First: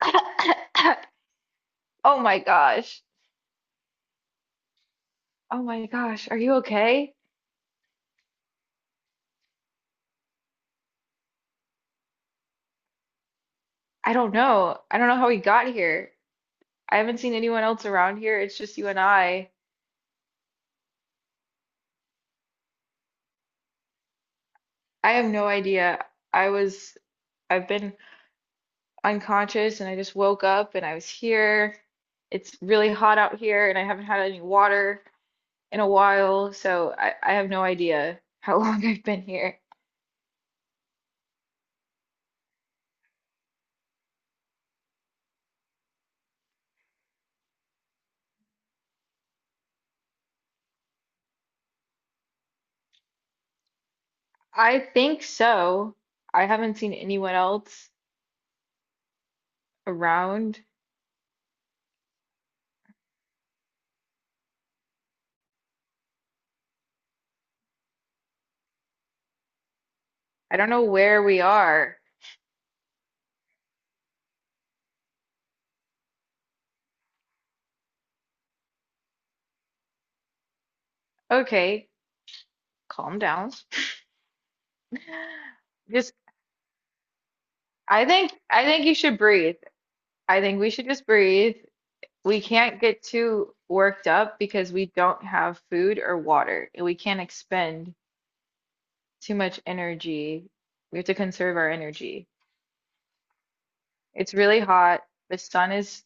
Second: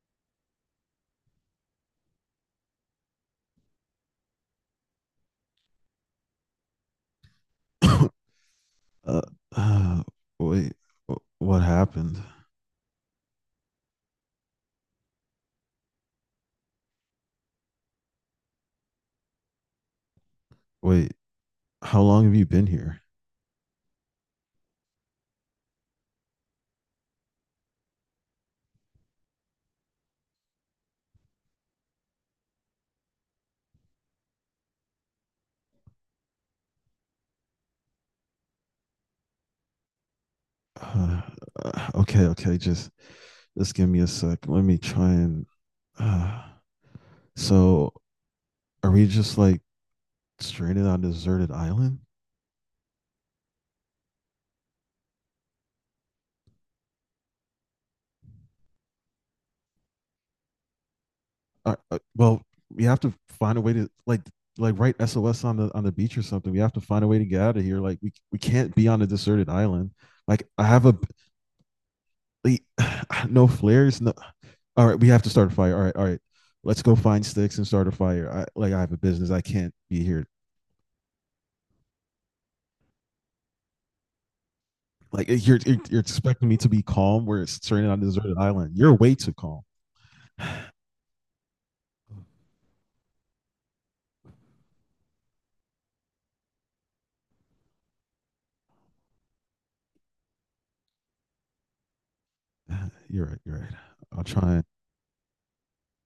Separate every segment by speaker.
Speaker 1: Oh my gosh. Oh my gosh. Are you okay?
Speaker 2: uh, uh, wait, what happened?
Speaker 1: I don't know. I don't know how we got here. I haven't seen anyone else around here. It's just you and I.
Speaker 2: Wait, how long have you been here?
Speaker 1: I have no idea. I was, I've been unconscious and I just woke up and I was here. It's really hot out here and I haven't had any water in a while, so I have no idea how long I've been here.
Speaker 2: Uh, okay, okay, just give me a sec. Let me try and. Uh, so, are we just like stranded on a deserted island?
Speaker 1: I think so. I haven't seen anyone else around.
Speaker 2: Well, we have to find a way to like write SOS on the beach or something. We have to find a way to get out of here. Like we can't be on a deserted island. Like
Speaker 1: I
Speaker 2: I
Speaker 1: don't know
Speaker 2: have a
Speaker 1: where we are.
Speaker 2: like, no flares. No, all right, we have to start a fire. All right, let's go find sticks and start a fire. Like I have a business, I can't be here.
Speaker 1: Okay, calm down.
Speaker 2: Like you're, you're you're
Speaker 1: Just,
Speaker 2: expecting me to be calm where it's stranded on a deserted
Speaker 1: I
Speaker 2: island.
Speaker 1: think
Speaker 2: You're
Speaker 1: you
Speaker 2: way
Speaker 1: should
Speaker 2: too
Speaker 1: breathe.
Speaker 2: calm.
Speaker 1: I think we should just breathe. We can't get too worked up because we don't have food or water, and we can't expend too much energy. We have to conserve our energy.
Speaker 2: You're right. You're right. I'll
Speaker 1: It's
Speaker 2: try
Speaker 1: really
Speaker 2: and
Speaker 1: hot. The sun is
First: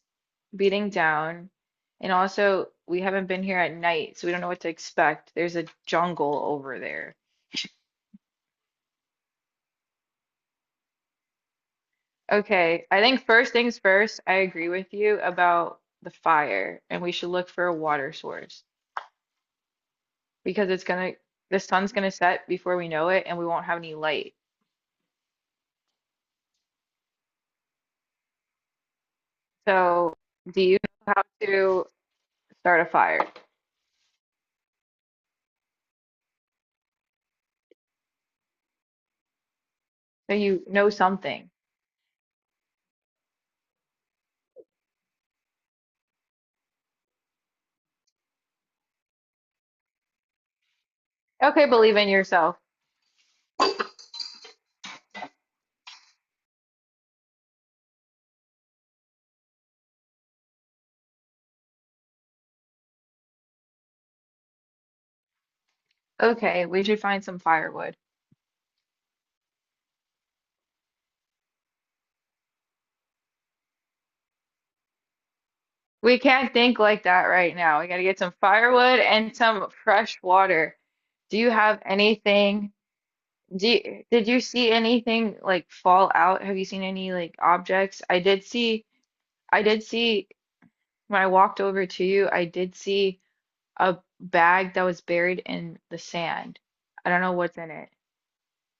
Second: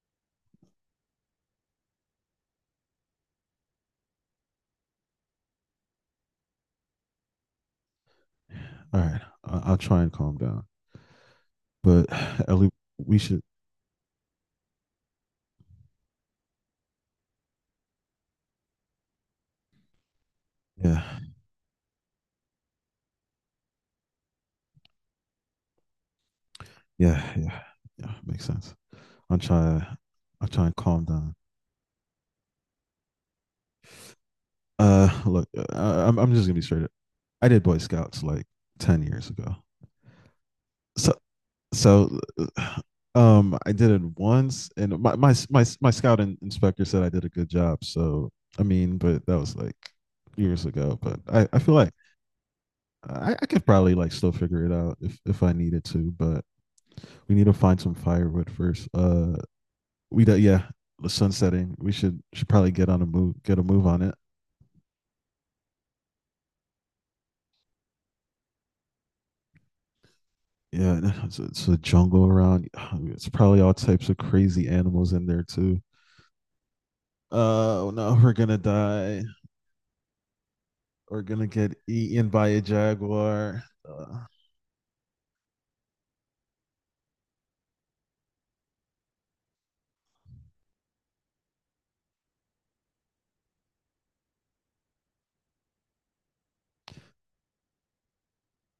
Speaker 1: beating down, and also we haven't been here at night, so we don't know what to expect. There's a jungle over there.
Speaker 2: all right. I'll try and calm down. But at least
Speaker 1: Okay, I
Speaker 2: we
Speaker 1: think
Speaker 2: should.
Speaker 1: first things first, I agree with you about the fire, and we should look for a water source because
Speaker 2: Yeah,
Speaker 1: the sun's gonna set before we know it, and we won't have any light.
Speaker 2: yeah, yeah, yeah. Makes sense. I'll try.
Speaker 1: So,
Speaker 2: I'll
Speaker 1: do
Speaker 2: try and
Speaker 1: you
Speaker 2: calm
Speaker 1: know how
Speaker 2: down.
Speaker 1: to start a fire?
Speaker 2: Look, I'm just gonna be straight up. I did Boy Scouts like 10 years ago.
Speaker 1: So you know
Speaker 2: So
Speaker 1: something.
Speaker 2: so I did it once and my scout inspector said I did a good job so I mean but that was like years ago but i
Speaker 1: Okay,
Speaker 2: feel like
Speaker 1: believe in yourself.
Speaker 2: I could probably like still figure it out if i needed to but we need to find some firewood first we do, yeah the sun setting we should probably get a move on it
Speaker 1: Okay, we should find some firewood.
Speaker 2: yeah it's a jungle around it's probably all types of crazy animals in there too
Speaker 1: We can't think like that right now. We
Speaker 2: oh
Speaker 1: gotta
Speaker 2: no
Speaker 1: get
Speaker 2: we're
Speaker 1: some
Speaker 2: gonna
Speaker 1: firewood
Speaker 2: die
Speaker 1: and some fresh water.
Speaker 2: are
Speaker 1: Do
Speaker 2: gonna
Speaker 1: you
Speaker 2: get
Speaker 1: have
Speaker 2: eaten by a
Speaker 1: anything?
Speaker 2: jaguar.
Speaker 1: Do you, did you see anything like fall out? Have you seen any like objects? I did see When I walked over to you, I did see a bag that was buried in the sand. I don't know what's in it.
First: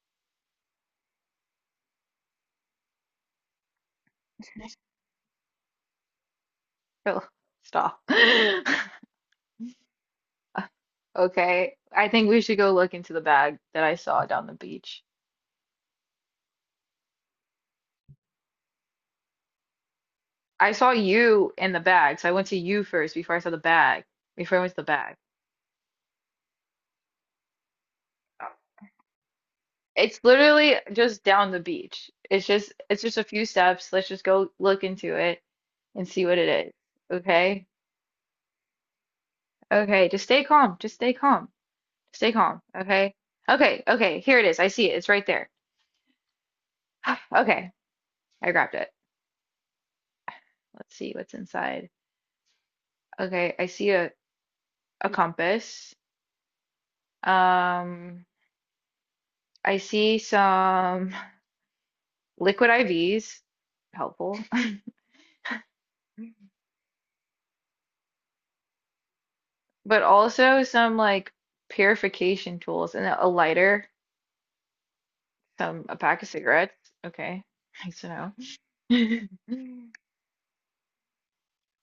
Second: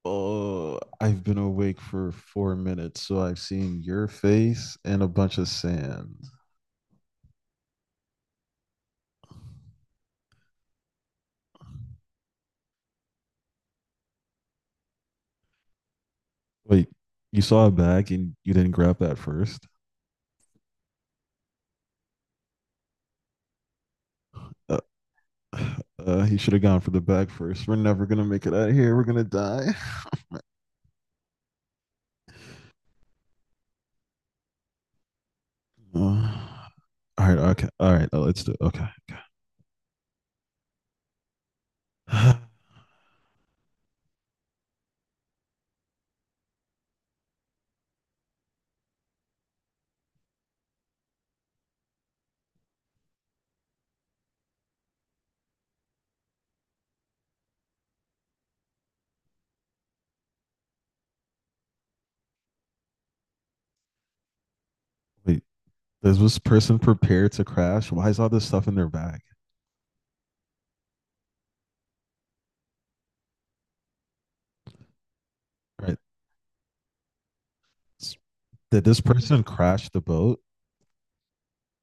Speaker 2: Oh, I've been awake for 4 minutes, so I've seen your face and a bunch of sand.
Speaker 1: Oh, stop. Okay, I think we should go look into the bag that I saw down the beach.
Speaker 2: Wait, you saw a bag and you didn't grab that first?
Speaker 1: I saw you in the bag, so I went to you first before I saw the bag, before I went to
Speaker 2: Uh,
Speaker 1: the bag.
Speaker 2: he should have gone for the bag first. We're never gonna make it out of here. We're gonna die.
Speaker 1: It's literally just down the beach. It's just a few steps. Let's just go look into it and see what it
Speaker 2: Uh,
Speaker 1: is.
Speaker 2: all right,
Speaker 1: Okay?
Speaker 2: okay, all right. Let's do it. Okay.
Speaker 1: Okay, just stay calm. Just stay calm. Stay calm, okay? Okay, okay, here it is. I see it. It's right there. Okay, I grabbed it. Let's see what's inside. Okay, I see a compass. Um, I see some liquid IVs, helpful,
Speaker 2: Wait, is this person prepared to crash? Why is all this stuff in their bag?
Speaker 1: but also some like purification tools and a lighter. Some
Speaker 2: All
Speaker 1: a
Speaker 2: right.
Speaker 1: pack of cigarettes. Okay. Nice to
Speaker 2: Did this
Speaker 1: know.
Speaker 2: person crash the boat?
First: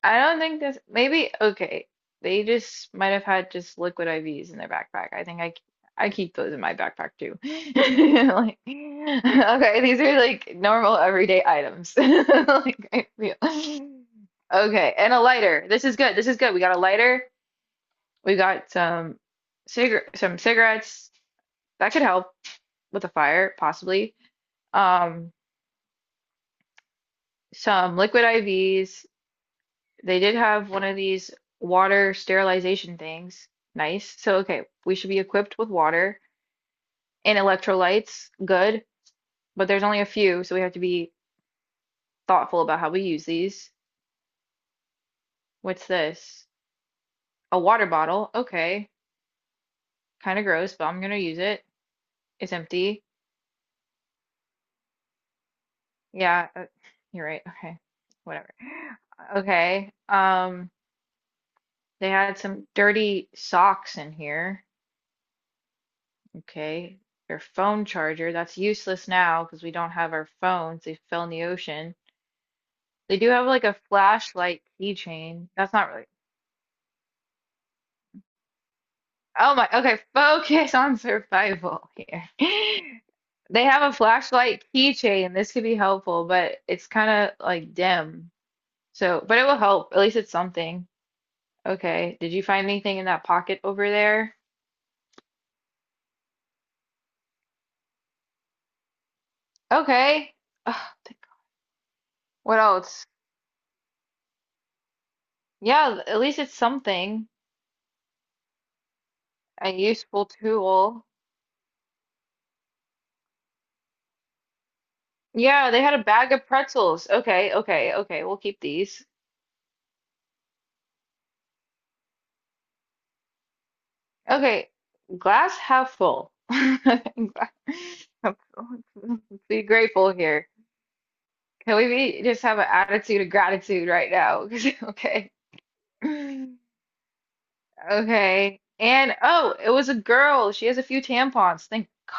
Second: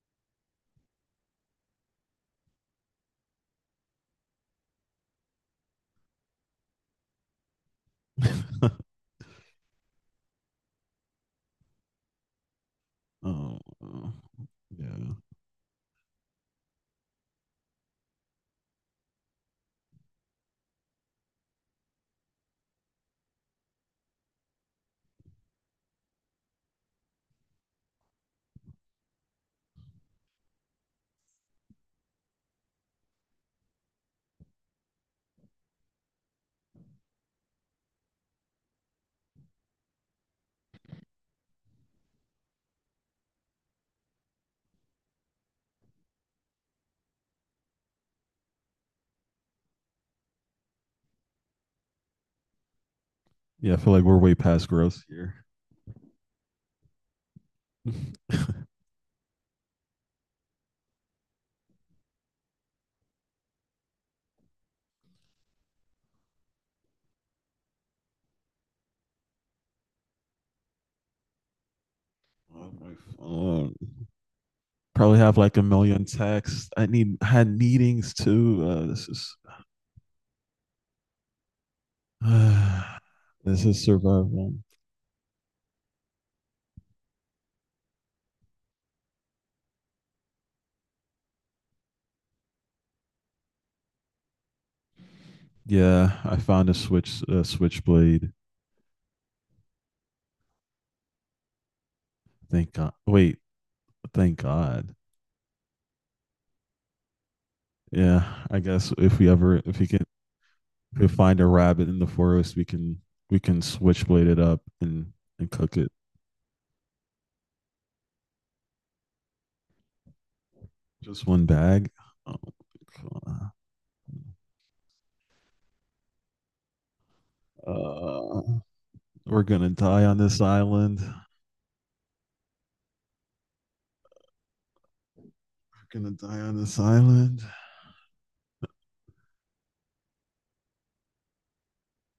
Speaker 1: I don't think this, maybe, okay. They just might have had just liquid IVs in their backpack. I think I keep those in my backpack too. Like,
Speaker 2: All
Speaker 1: okay, these are like normal everyday items. Like, I feel.
Speaker 2: Oh, oh,
Speaker 1: Okay, and
Speaker 2: yeah.
Speaker 1: a lighter. This is good. This is good. We got a lighter. We got some cigar some cigarettes. That could help with a fire, possibly. Um, some liquid IVs, they did have one of these water sterilization things. Nice. So, okay, we should be equipped with water and electrolytes. Good. But there's only a few, so we have to be thoughtful about how we use these. What's this? A water bottle. Okay. Kind of gross, but I'm gonna use it. It's empty.
Speaker 2: Yeah, I feel like we're way past gross here.
Speaker 1: Yeah, you're right. Okay. Whatever. Okay. They had some dirty socks in here. Okay. Your phone charger, that's useless now because we don't have our phones. They fell in the ocean.
Speaker 2: Oh my
Speaker 1: They do have like a
Speaker 2: phone.
Speaker 1: flashlight
Speaker 2: Probably have
Speaker 1: keychain.
Speaker 2: like a
Speaker 1: That's not
Speaker 2: million
Speaker 1: really.
Speaker 2: texts. I had meetings too. This is
Speaker 1: Oh my. Okay, focus on survival here.
Speaker 2: uh,
Speaker 1: They
Speaker 2: this is
Speaker 1: have a
Speaker 2: survival.
Speaker 1: flashlight keychain. This could be helpful, but it's kind of like dim. So, but it will help. At least it's something. Okay. Did you find anything in that pocket over there?
Speaker 2: Yeah, I found a switchblade.
Speaker 1: Okay. Ugh, what
Speaker 2: Thank God.
Speaker 1: else?
Speaker 2: Wait, thank God.
Speaker 1: Yeah, at least it's something.
Speaker 2: Yeah, I guess
Speaker 1: A
Speaker 2: if we can
Speaker 1: useful
Speaker 2: if
Speaker 1: tool.
Speaker 2: we find a rabbit in the forest, we can switchblade it up and
Speaker 1: Yeah,
Speaker 2: cook
Speaker 1: they
Speaker 2: it.
Speaker 1: had a bag of pretzels. Okay, okay, okay. We'll keep these.
Speaker 2: Just one bag. Oh, God.
Speaker 1: Okay, glass half full. Gla-
Speaker 2: Uh, we're
Speaker 1: Be
Speaker 2: gonna die
Speaker 1: grateful
Speaker 2: on this
Speaker 1: here.
Speaker 2: island. We're
Speaker 1: Can we be just have an attitude of gratitude right now? 'Cause- Okay.
Speaker 2: gonna die on this island.
Speaker 1: Okay. And oh, it was a girl. She has a few tampons. Thank God.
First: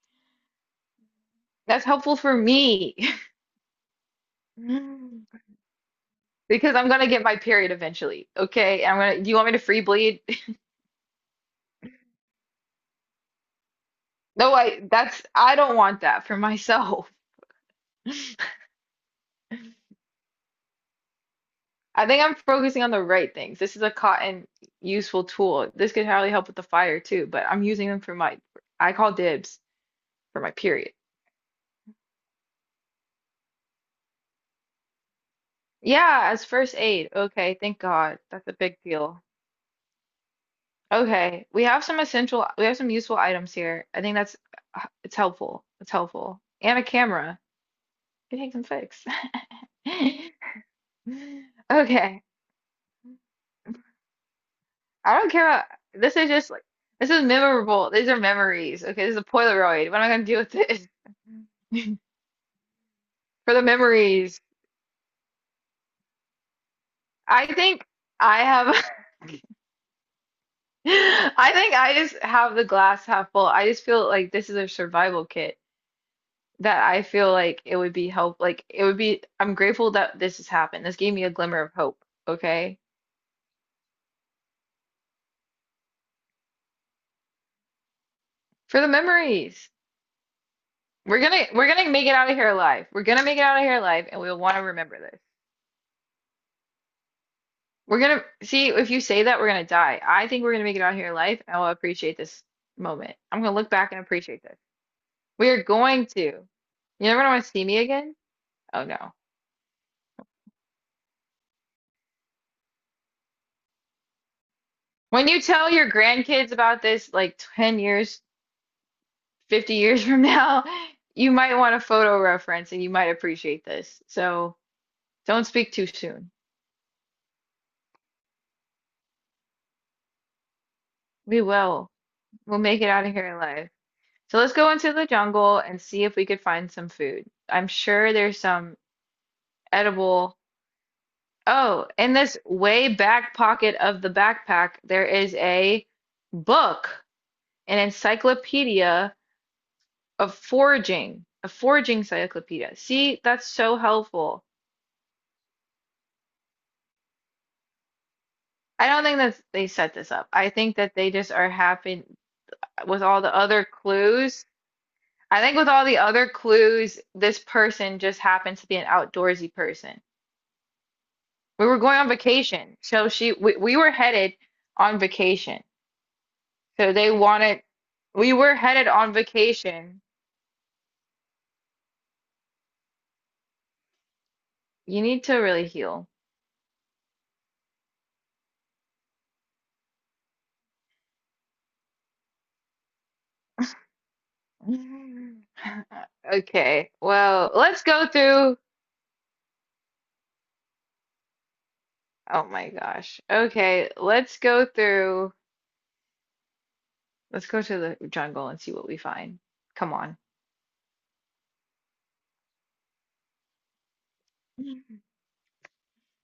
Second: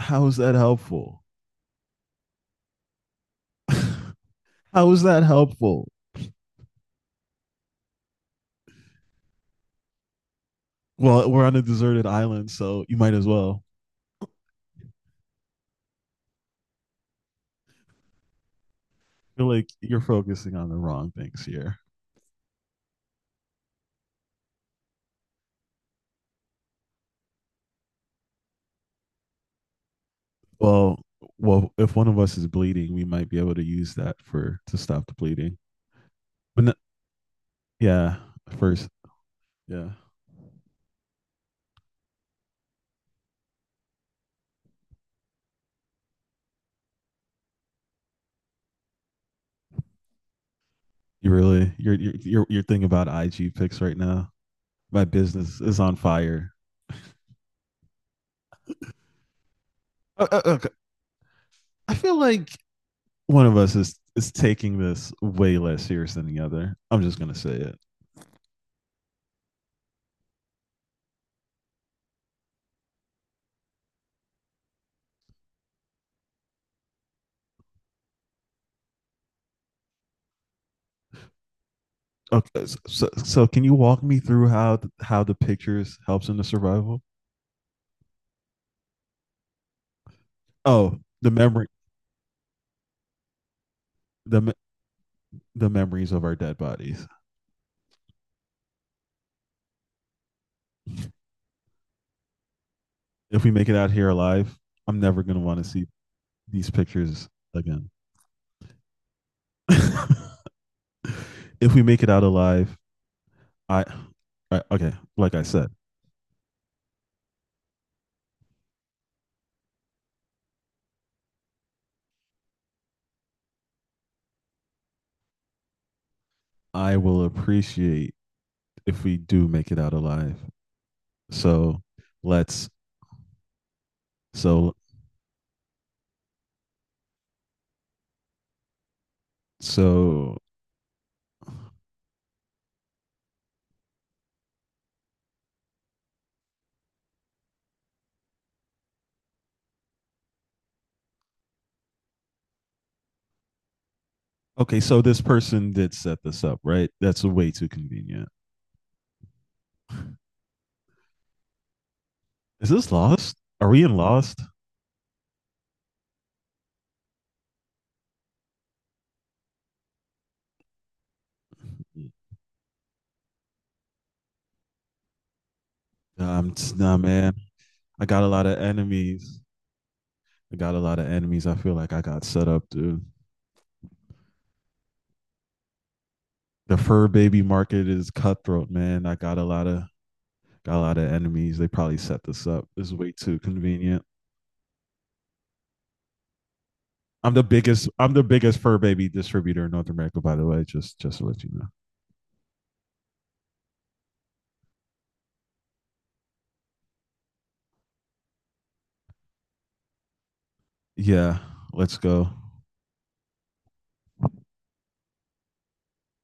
Speaker 2: How is that helpful?
Speaker 1: That's helpful for me.
Speaker 2: How is that helpful?
Speaker 1: Because I'm gonna get my period eventually. Okay. I'm gonna, do you want me to free bleed?
Speaker 2: Well, we're on a deserted island, so you might as well.
Speaker 1: No, I that's I don't want that for myself.
Speaker 2: I feel like you're focusing on the wrong things here.
Speaker 1: I think I'm focusing on the right things. This is a cotton useful tool. This could hardly help with the fire too, but I'm using them for my, I call dibs for my period.
Speaker 2: Well, well, if one of us is bleeding, we might be able to use that for to stop the bleeding.
Speaker 1: Yeah, as
Speaker 2: But no,
Speaker 1: first aid. Okay, thank
Speaker 2: yeah,
Speaker 1: God. That's a big
Speaker 2: first,
Speaker 1: deal.
Speaker 2: yeah,
Speaker 1: Okay, we have some useful items here. I think that's, it's helpful. It's helpful. And a camera. It take some fix.
Speaker 2: you really
Speaker 1: Okay,
Speaker 2: you're thinking about IG pics right now. My
Speaker 1: I don't care
Speaker 2: business
Speaker 1: about,
Speaker 2: is on
Speaker 1: this is just
Speaker 2: fire.
Speaker 1: like, this is memorable. These are memories. Okay, this is a Polaroid. What am I gonna do with
Speaker 2: Okay.
Speaker 1: this?
Speaker 2: I feel like one
Speaker 1: For
Speaker 2: of
Speaker 1: the
Speaker 2: us is
Speaker 1: memories,
Speaker 2: taking this way less serious than the other. I'm just gonna
Speaker 1: I
Speaker 2: say it.
Speaker 1: think I have, I think I just have the glass half full. I just feel like this is a survival kit that I feel like it would be help. Like it would be, I'm grateful that this has happened. This gave me a glimmer of hope.
Speaker 2: Okay,
Speaker 1: Okay.
Speaker 2: can you walk me through how how the pictures helps in the survival?
Speaker 1: For the memories,
Speaker 2: Oh, the memory,
Speaker 1: we're gonna make it out of here alive. We're gonna make it out of here alive, and we'll
Speaker 2: the me-
Speaker 1: want to remember this.
Speaker 2: the memories of our dead bodies.
Speaker 1: We're gonna see if you say that we're gonna die. I think we're gonna make it out of here alive, and I'll appreciate this moment. I'm
Speaker 2: If we
Speaker 1: gonna
Speaker 2: make
Speaker 1: look
Speaker 2: it out
Speaker 1: back and
Speaker 2: here
Speaker 1: appreciate
Speaker 2: alive,
Speaker 1: this.
Speaker 2: I'm never gonna want
Speaker 1: We're
Speaker 2: to see
Speaker 1: going to. You
Speaker 2: these
Speaker 1: never
Speaker 2: pictures
Speaker 1: want to see me
Speaker 2: again.
Speaker 1: again? Oh no.
Speaker 2: If we make it out alive, I, I okay,
Speaker 1: When
Speaker 2: like
Speaker 1: you
Speaker 2: I said,
Speaker 1: tell your grandkids about this, like 10 years, 50 years from now, you might want a photo reference and you might appreciate this. So don't speak too soon.
Speaker 2: I will appreciate if we do make it out alive.
Speaker 1: We
Speaker 2: So
Speaker 1: will. We'll
Speaker 2: let's
Speaker 1: make it out of here alive. So let's go
Speaker 2: so
Speaker 1: into the jungle and see if we could find some food. I'm sure there's some
Speaker 2: so
Speaker 1: edible. Oh, in this way back pocket of the backpack, there is a book, an encyclopedia of foraging, a foraging encyclopedia. See, that's so helpful.
Speaker 2: okay, so this person did set this up, right? That's way too convenient.
Speaker 1: I don't think that they set this up. I think that they just are happy
Speaker 2: Is this
Speaker 1: with all the
Speaker 2: lost?
Speaker 1: other
Speaker 2: Are we in lost?
Speaker 1: clues. I think with all the other clues, this person just happens to be an outdoorsy person. We were headed on vacation.
Speaker 2: Nah,
Speaker 1: So
Speaker 2: nah
Speaker 1: they
Speaker 2: man.
Speaker 1: wanted
Speaker 2: I got a
Speaker 1: we
Speaker 2: lot
Speaker 1: were
Speaker 2: of
Speaker 1: headed on
Speaker 2: enemies.
Speaker 1: vacation.
Speaker 2: I got a lot of enemies. I feel like I got set up, dude.
Speaker 1: You need to really heal.
Speaker 2: The fur baby market is cutthroat, man. I got a lot of Got a lot of enemies. They probably set this up. This is way too convenient.
Speaker 1: Okay, well, let's go
Speaker 2: I'm the
Speaker 1: through.
Speaker 2: biggest fur baby distributor in North America, by the way. Just to let you know.
Speaker 1: Oh my gosh. Okay, let's go through. Let's go to the jungle and see what we find. Come on.
Speaker 2: Yeah, let's go.